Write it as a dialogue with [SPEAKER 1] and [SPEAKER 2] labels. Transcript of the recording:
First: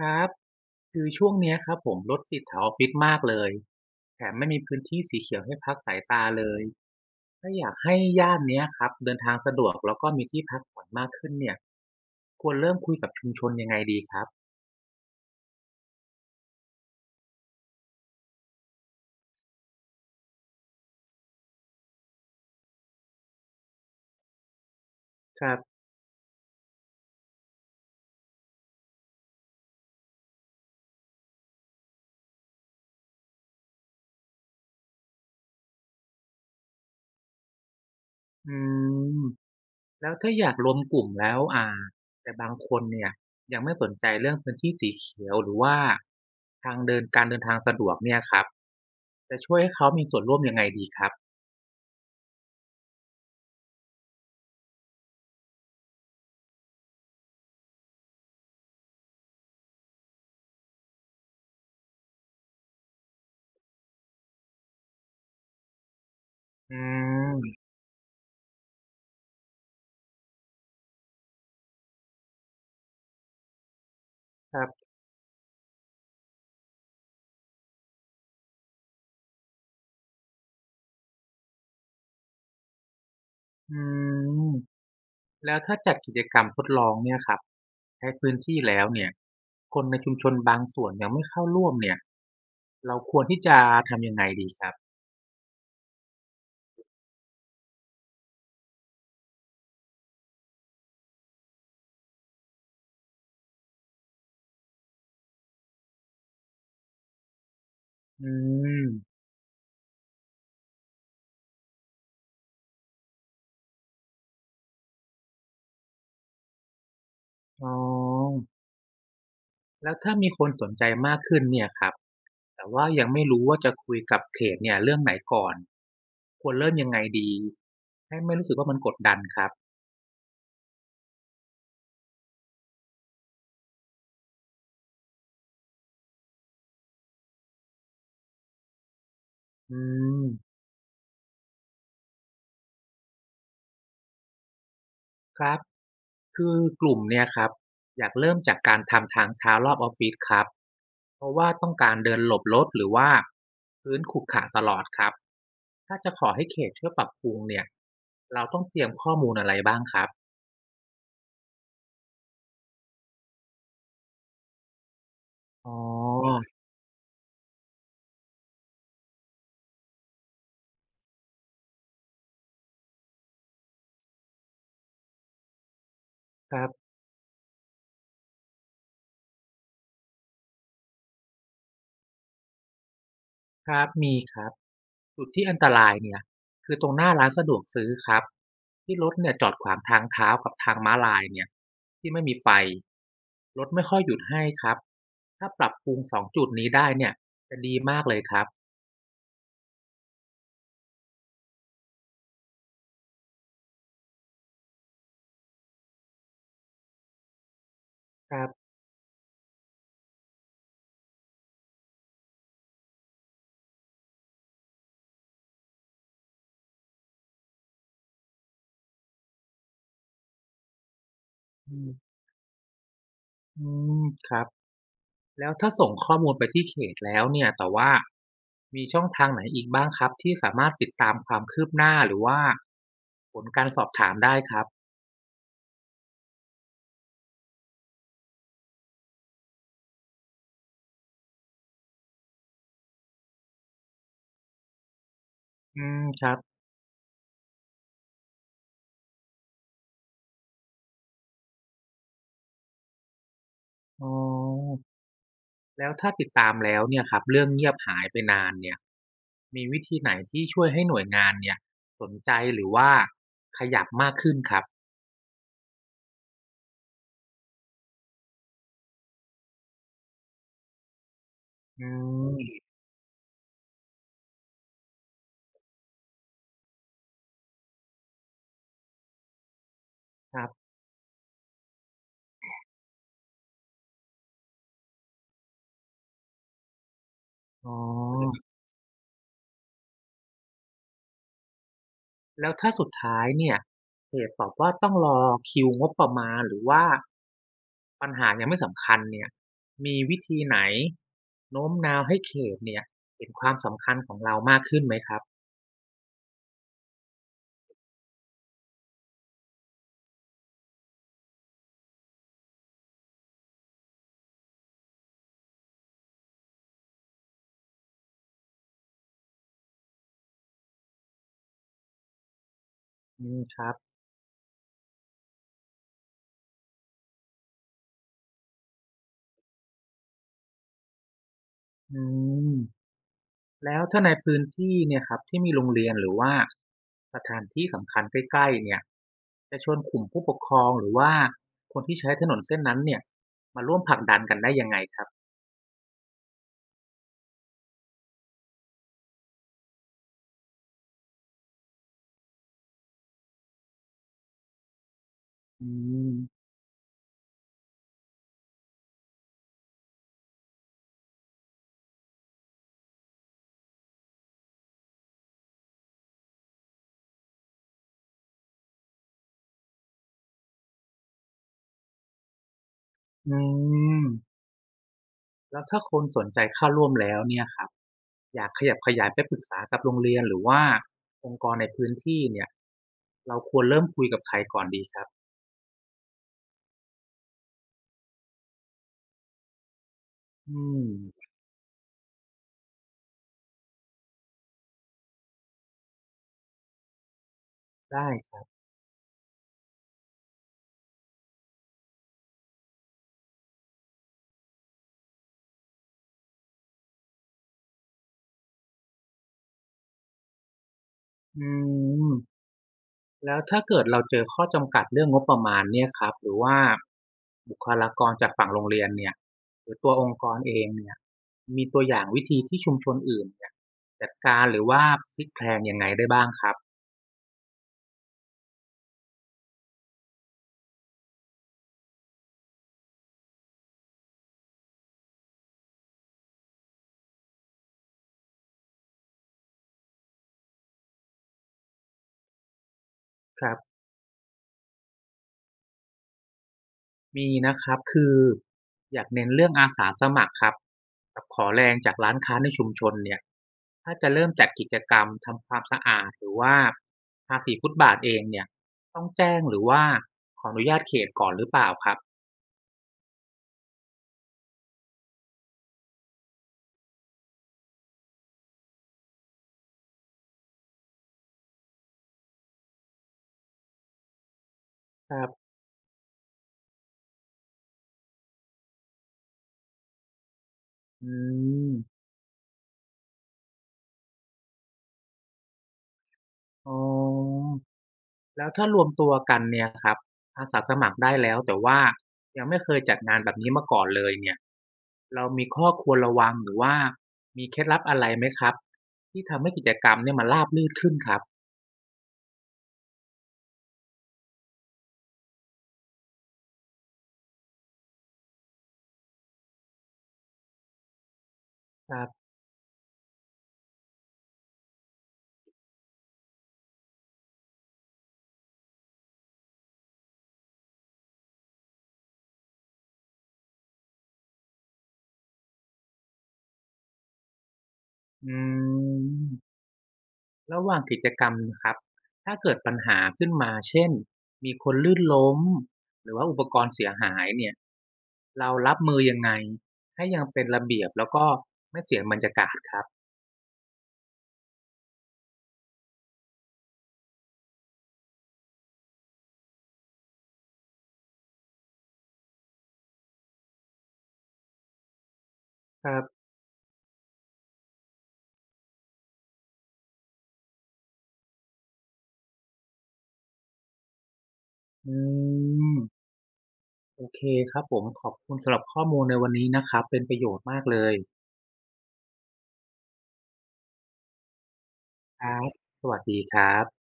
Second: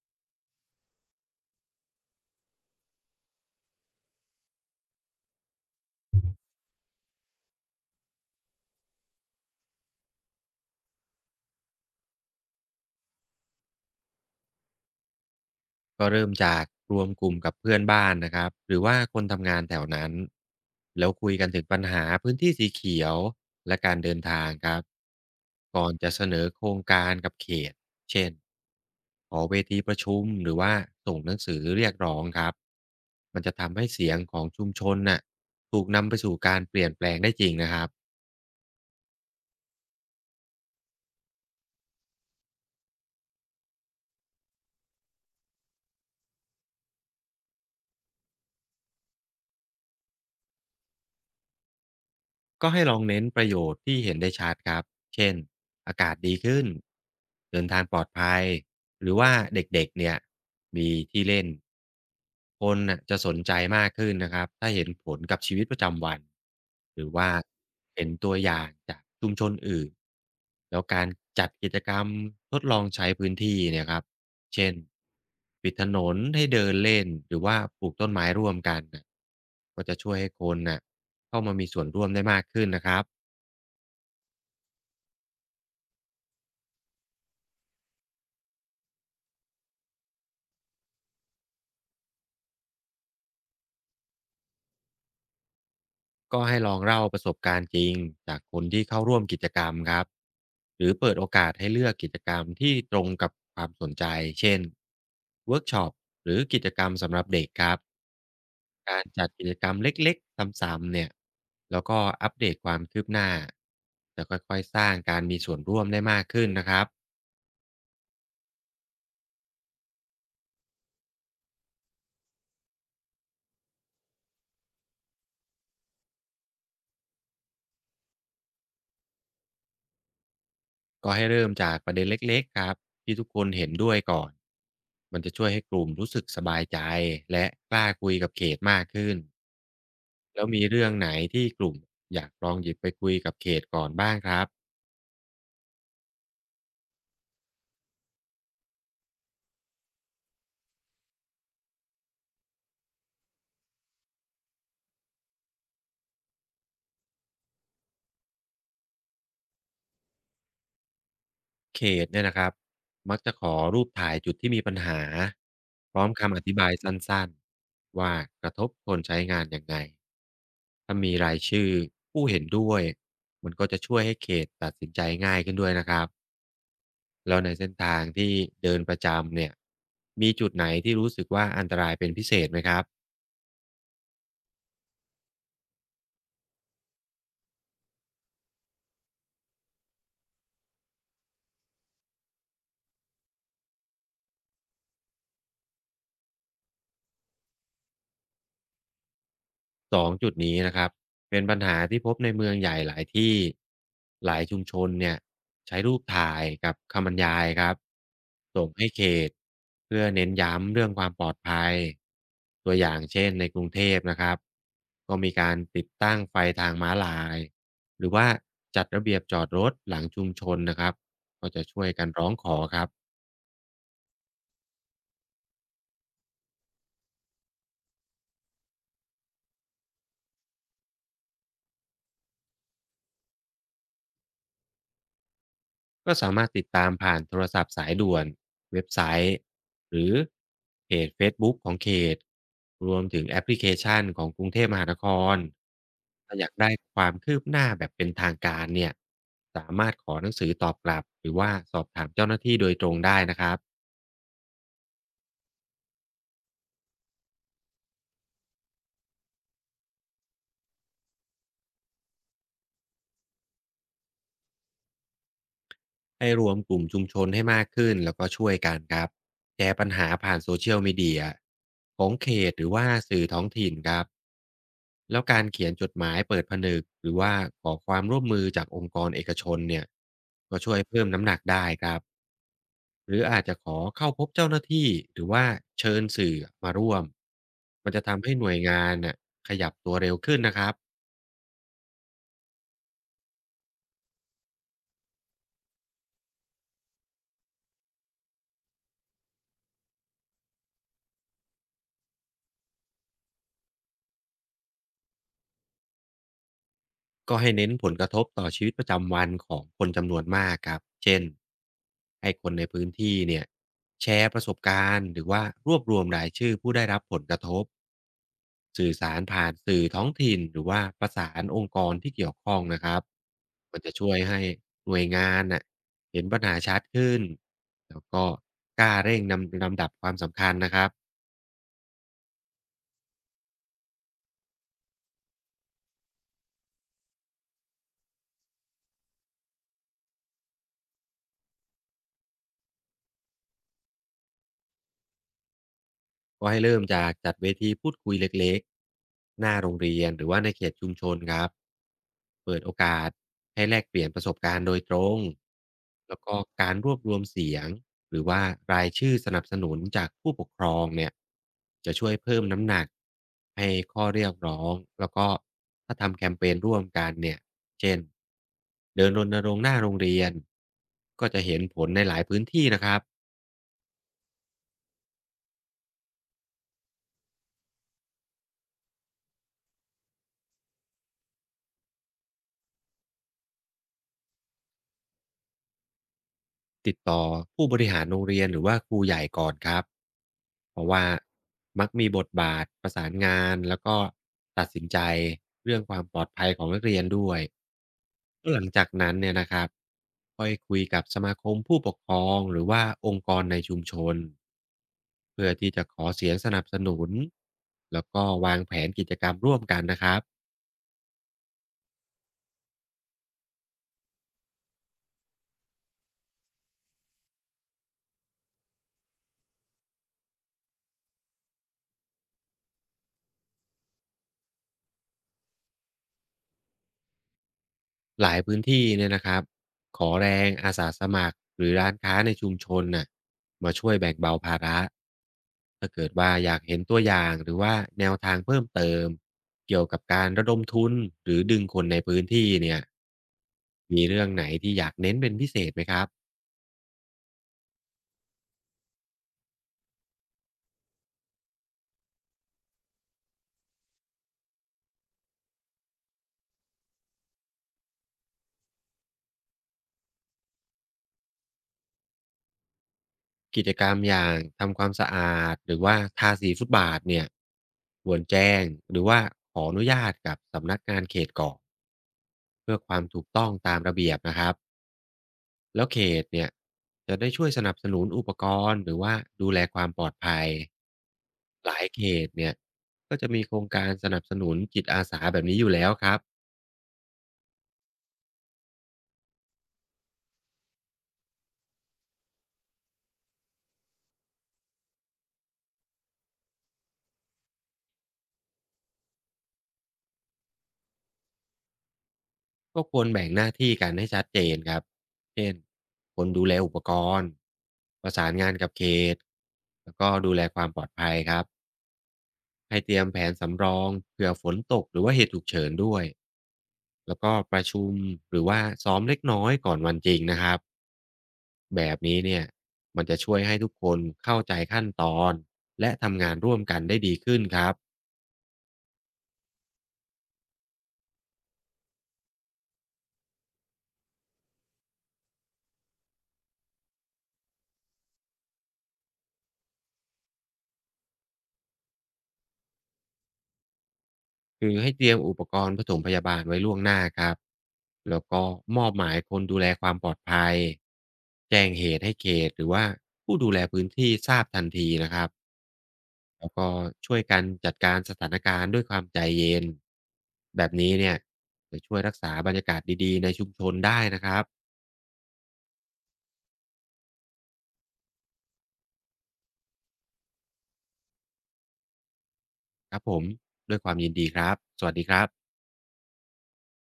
[SPEAKER 1] ครับคือช่วงเนี้ยครับผมรถติดแถวออฟฟิศมากเลยแถมไม่มีพื้นที่สีเขียวให้พักสายตาเลยถ้าอยากให้ย่านเนี้ยครับเดินทางสะดวกแล้วก็มีที่พักผ่อนมากขึ้นเนี่ยควรเริ่มคุยกับชุมชนยังไงดีครับ
[SPEAKER 2] ก็เริ่มจากรวมกลุ่มกับเพื่อนบ้านนะครับหรือว่าคนทำงานแถวนั้นแล้วคุยกันถึงปัญหาพื้นที่สีเขียวและการเดินทางครับ
[SPEAKER 1] ครับ
[SPEAKER 2] ก่อนจะเสนอโครงการกับเขตเช่นขอเวทีประชุมหรือว่าส่งหนังสือเรียกร้องครับมันจะทำให้เสียงของชุมชนน่ะถูกนำไปสู่การเปลี่ยนแปลงได้จริงนะครับ
[SPEAKER 1] อืมแล้วถ้าอยากรวมกลุ่มแล้วแต่บางคนเนี่ยยังไม่สนใจเรื่องพื้นที่สีเขียวหรือว่าทางเดินการเดินทางสะดวกเนี่ยครับจะช่วยให้เขามีส่วนร่วมยังไงดีครับ
[SPEAKER 2] ก็ให้ลองเน้นประโยชน์ที่เห็นได้ชัดครับ เช่น อากาศดีขึ้น เดินทางปลอดภัยหรือว่าเด็กๆเนี่ยมีที่เล่นคนน่ะจะสนใจมากขึ้นนะครับถ้าเห็นผลกับชีวิตประจำวัน
[SPEAKER 1] อื
[SPEAKER 2] หรือว่า
[SPEAKER 1] ม
[SPEAKER 2] เห็นตัวอย่างจากชุมชนอื่น แล้วการจัดกิจกรรมทดลองใช้พื้นที่เนี่ยครับ
[SPEAKER 1] ครั
[SPEAKER 2] เช่น
[SPEAKER 1] บ
[SPEAKER 2] ปิดถนนให้เดินเล่นหรือว่าปลูกต้นไม้ร่วมกันน่ะก็จะช่วยให้คนน่ะเข้ามามีส่วนร่วมได้มากขึ้นนะครับ
[SPEAKER 1] อืม แล้วถ้าจัดกิจกรรมทดลองเนี่ยครับใช้พื้นที่แล้วเนี่ยคนในชุมชนบางส่วนยังไม่เข้าร่วมเนี่ยเราควรที่จะทำยังไงดีครับ
[SPEAKER 2] ก็ให้ลองเล่าประสบการณ์จริงจากคนที่เข้าร่วมกิจกรรมครับหรือเปิดโอกาสให้เลือกกิจกรรมที่ตรงกับความสนใจเช่นเวิร์กช็อปหรือกิจกรรมสำหรับเด็กครับ
[SPEAKER 1] อืม
[SPEAKER 2] การจัดกิจกรรมเล็กๆซ้ำๆเนี่ยแล้วก็อัปเดตความคืบหน้าจะค่อยๆสร้างการมีส่วนร่วมได้มากขึ้นนะครับ
[SPEAKER 1] อ๋อแล้วถ้ามีคนสนใจมากขึ้นเนี่ยครับแต่ว่ายังไม่รู้ว่าจะคุยกับเขตเนี่ยเรื่องไหนก่อนควรเริ่มยังไงดีให้ไม่รู้สึกว่ามันกดดันครับ
[SPEAKER 2] ก็ให้เริ่มจากประเด็นเล็กๆครับที่ทุกคนเห็นด้วยก่อนมันจะช่วยให้กลุ่มรู้สึกสบายใจและกล้าคุยกับเขตมากขึ้น
[SPEAKER 1] อืม
[SPEAKER 2] แล้วมีเรื่องไหนที่กลุ่มอยากลองหยิบไปคุยกับเขตก่อนบ้างครับ
[SPEAKER 1] ครับ คือกลุ่มเนี่ยครับอยากเริ่มจากการทำทางเท้ารอบออฟฟิศครับเพราะว่าต้องการเดินหลบรถหรือว่าพื้นขรุขระตลอดครับถ้าจะขอให้เขตช่วยปรับปรุงเนี่ยเราต้องเตรียมข้อมูลอะไรบ้างครับ
[SPEAKER 2] เขตเนี่ยนะครับมักจะขอรูปถ่ายจุดที่มีปัญหา
[SPEAKER 1] อ๋อ
[SPEAKER 2] พร้อมคำอธิบายสั้นๆว่ากระทบคนใช้งานยังไงถ้ามีรายชื่อผู้เห็นด้วยมันก็จะช่วยให้เขตตัดสินใจง่ายขึ้นด้วยนะครับ
[SPEAKER 1] ครับ
[SPEAKER 2] แล้วในเส้นทางที่เดินประจำเนี่ยมีจุดไหนที่รู้สึกว่าอันตรายเป็นพิเศษไหมครับ
[SPEAKER 1] ครับมีครับจุดที่อันตรายเนี่ยคือตรงหน้าร้านสะดวกซื้อครับที่รถเนี่ยจอดขวางทางเท้ากับทางม้าลายเนี่ยที่ไม่มีไฟรถไม่ค่อยหยุดให้ครับถ้าปรับปรุงสองจุดนี้ได้เนี่ยจะดีมากเลยครับ
[SPEAKER 2] 2จุดนี้นะครับเป็นปัญหาที่พบในเมืองใหญ่หลายที่หลายชุมชนเนี่ยใช้รูปถ่ายกับคำบรรยายครับ
[SPEAKER 1] ครับ
[SPEAKER 2] ส่งให้เขตเพื่อเน้นย้ำเรื่องความปลอดภัยตัวอย่างเช่นในกรุงเทพนะครับก็มีการติดตั้งไฟทางม้าลายหรือว่าจัดระเบียบจอดรถหลังชุมชนนะครับก็จะ
[SPEAKER 1] อื
[SPEAKER 2] ช่วย
[SPEAKER 1] ม
[SPEAKER 2] กันร้องขอครับ
[SPEAKER 1] อืมครับแล้วถ้าส่งข้อมูลไปที่เขตแล้วเนี่ยแต่ว่ามีช่องทางไหนอีกบ้างครับที่สามารถติดตามความคืบหน้าหรือว่าผลการสอบถามได้ครับ
[SPEAKER 2] ก็สามารถติดตามผ่านโทรศัพท์สายด่วนเว็บไซต์หรือเพจเฟซบุ๊กของเขตรวมถึงแอปพลิเคชันของกรุงเทพมหานคร
[SPEAKER 1] อืมครั
[SPEAKER 2] ถ้า
[SPEAKER 1] บ
[SPEAKER 2] อยากได้ความคืบหน้าแบบเป็นทางการเนี่ยสามารถขอหนังสือตอบกลับหรือว่าสอบถามเจ้าหน้าที่โดยตรงได้นะครับ
[SPEAKER 1] อ๋อ แล้วถ้าติดตามแล้วเนี่ยครับเรื่องเงียบหายไปนานเนี่ยมีวิธีไหนที่ช่วยให้หน่วยงานเนี่ยสนใจหรือว่าขยับมากขึ้นครับ
[SPEAKER 2] ให้รวมกลุ่มชุมชนให้มากขึ้นแล้วก็ช่วยกันครับแชร์ปัญหาผ่าน Social Media
[SPEAKER 1] อื
[SPEAKER 2] ของเขต
[SPEAKER 1] ม
[SPEAKER 2] หรือว่าสื่อท้องถิ่นครับแล้วการเขียนจดหมายเปิดผนึกหรือว่าขอความร่วมมือจากองค์กรเอกชนเนี่ย
[SPEAKER 1] ครั
[SPEAKER 2] ก็
[SPEAKER 1] บ
[SPEAKER 2] ช่วยเพิ่มน้ำหนักได้ครับหรืออาจจะขอเข้าพบเจ้าหน้าที่หรือว่าเชิญสื่อมาร่วม
[SPEAKER 1] อ๋อ
[SPEAKER 2] มันจะทำให้หน่วยงานน่ะขยับตัวเร็วขึ้นนะครับ
[SPEAKER 1] แล้วถ้าสุดท้ายเนี่ยเพจบอกว่าต้องรอคิวงบประมาณหรือว่าปัญหายังไม่สำคัญเนี่ยมีวิธีไหนโน้มน้าวให้เขตเนี่ยเห็นความสำคัญของเรามากขึ้นไหมครับ
[SPEAKER 2] ก็ให้เน้นผลกระทบต่อชีวิตประจำวันของคนจำนวนมากครับเช่นให้คนในพื้นที่เนี่ยแชร์ประสบการณ์หรือว่ารวบรวมรายชื่อผู้ได้รับผลกระทบสื่อสารผ่านสื่อท้องถิ่นหรือว่าประสานองค์กรที่เกี่ยวข้องนะครับ
[SPEAKER 1] อืมครับ
[SPEAKER 2] มันจะช่วยให้หน่วยงานน่ะเห็นปัญหาชัดขึ้นแล้วก็กล้าเร่งนำลำดับความสำคัญนะครับ
[SPEAKER 1] อืม แล้วถ้าในพื้นที่เนี่ยครับที่มีโรงเรียนหรือว่าสถานที่สำคัญใกล้ๆเนี่ยจะชวนกลุ่มผู้ปกครองหรือว่าคนที่ใช้ถนนเส้นนั้นเนี่ยมาร่วมผลักดันกันได้ยังไงครับ
[SPEAKER 2] ก็ให้เริ่มจากจัดเวทีพูดคุยเล็กๆหน้าโรงเรียนหรือว่าในเขตชุมชนครับเปิดโอกาสให้แลกเปลี่ยนประสบการณ์โดยตรง
[SPEAKER 1] อื
[SPEAKER 2] แล้วก็
[SPEAKER 1] ม
[SPEAKER 2] การรวบรวมเสียงหรือว่ารายชื่อสนับสนุนจากผู้ปกครองเนี่ยจะช่วยเพิ่มน้ำหนักให้ข้อเรียกร้องแล้วก็ถ้าทำแคมเปญร่วมกันเนี่ยเช่นเดินรณรงค์หน้าโรงเรียนก็จะเห็นผลในหลายพื้นที่นะครับ
[SPEAKER 1] อืมแล้วถ้าคนสนใจเข้าร่วมแล้วเนี่ยครับอยากขยับขยายไปปรึกษากับโรงเรียนหรือว่าองค์กรในพื้นที่เนี่ยเราควรเริ่มคุยกับใครก่อนดีครับ
[SPEAKER 2] ติดต่อผู้บริหารโรงเรียนหรือว่าครูใหญ่ก่อนครับ
[SPEAKER 1] อื
[SPEAKER 2] เพราะว่า
[SPEAKER 1] ม
[SPEAKER 2] มักมีบทบาทประสานงานแล้วก็ตัดสินใจเรื่องความปลอดภัยของนักเรียนด้วย
[SPEAKER 1] ได้ครับ
[SPEAKER 2] หลังจากนั้นเนี่ยนะครับค่อยคุยกับสมาคมผู้ปกครองหรือว่าองค์กรในชุมชนเพื่อที่จะขอเสียงสนับสนุนแล้วก็วางแผนกิจกรรมร่วมกันนะครับ
[SPEAKER 1] อืม แล้วถ้าเกิดเราเจอข้อจำกัดเรื่องงบประมาณเนี่ยครับหรือว่าบุคลากรจากฝั่งโรงเรียนเนี่ยหรือตัวองค์กรเองเนี่ยมีตัวอย่างวิธีที่ชุมชนอื่นเนี่ยจัดการหรือว่าพลิกแพลงยังไงได้บ้างครับ
[SPEAKER 2] หลายพื้นที่เนี่ยนะครับขอแรงอาสาสมัครหรือร้านค้าในชุมชนน่ะมาช่วยแบ่งเบาภาระถ้าเกิดว่าอยากเห็นตัวอย่างหรือว่าแนวทางเพิ่มเติมเกี่ยวกับการระดมทุนหรือดึงคนในพื้นที่เนี่ย
[SPEAKER 1] ครับ
[SPEAKER 2] มีเรื่องไหนที่อยากเน้นเป็นพิเศษไหมครับ
[SPEAKER 1] มีนะครับคืออยากเน้นเรื่องอาสาสมัครครับกับขอแรงจากร้านค้าในชุมชนเนี่ยถ้าจะเริ่มจัดกิจกรรมทำความสะอาดหรือว่าทาสีฟุตบาทเองเนี่ยต้องแจ้งหรือว่าขออนุญาตเขตก่อนหรือเปล่าครับ
[SPEAKER 2] กิจกรรมอย่างทำความสะอาดหรือว่าทาสีฟุตบาทเนี่ยควรแจ้งหรือว่าขออนุญาตกับสำนักงานเขตก่อนเพื่อความถูกต้องตามระเบียบนะครับ
[SPEAKER 1] ครับ
[SPEAKER 2] แล้วเขตเนี่ยจะได้ช่วยสนับสนุนอุปกรณ์หรือว่าดูแลความปลอดภัย
[SPEAKER 1] อื
[SPEAKER 2] หลาย
[SPEAKER 1] ม
[SPEAKER 2] เขตเนี่ยก็จะมีโครงการสนับสนุนจิตอาสาแบบนี้อยู่แล้วครับ
[SPEAKER 1] อ๋อแล้วถ้ารวมตัวกันเนี่ยครับอาสาสมัครได้แล้วแต่ว่ายังไม่เคยจัดงานแบบนี้มาก่อนเลยเนี่ยเรามีข้อควรระวังหรือว่ามีเคล็ดลับอะไรไหมครับที่ทำให้กิจกรรมเนี่ยมันราบรื่นขึ้นครับ
[SPEAKER 2] ก็ควรแบ่งหน้าที่กันให้ชัดเจนครับเช่นคนดูแลอุปกรณ์ประสานงานกับเขตแล้วก็ดูแลความปลอดภัยครับ
[SPEAKER 1] ครับ
[SPEAKER 2] ให้เตรียมแผนสำรองเผื่อฝนตกหรือว่าเหตุฉุกเฉินด้วย แล้วก็ประชุมหรือว่าซ้อมเล็กน้อยก่อนวันจริงนะครับแบบนี้เนี่ยมันจะช่วยให้ทุกคนเข้าใจขั้นตอนและทำงานร่วมกันได้ดีขึ้นครับ
[SPEAKER 1] อืมระหว่างกิจกรรมนะครับถ้าเกิดปัญหาขึ้นมาเช่นมีคนลื่นล้มหรือว่าอุปกรณ์เสียหายเนี่ยเรารับมือยังไงให้ยังเป็นระเบียบแล้วก็ไม่เสียบรรยากาศครับ
[SPEAKER 2] คือให้เตรียมอุปกรณ์ผสมพยาบาลไว้ล่วงหน้าครับแล้วก็มอบหมายคนดูแลความปลอดภัยแจ้งเหตุให้เขตหรือว่าผู้ดูแลพื้นที่ทราบทันทีนะครับ
[SPEAKER 1] ครับ
[SPEAKER 2] แล้วก็ช่วยกันจัดการสถานการณ์ด้วยความใจเย็นแบบนี้เนี่ยจะช่วยรักษาบรรยากาศดีๆในชุมชนได้นะครับ
[SPEAKER 1] อืมโอเคครับผมขอบคุณสำหรับข้อมูลในวันนี้นะครับเป็นประโยชน์มากเลย
[SPEAKER 2] ครับผมด้วยความยินดีครับสวัสดีค
[SPEAKER 1] ค
[SPEAKER 2] รั
[SPEAKER 1] รับ
[SPEAKER 2] บ
[SPEAKER 1] สวัสดีครับ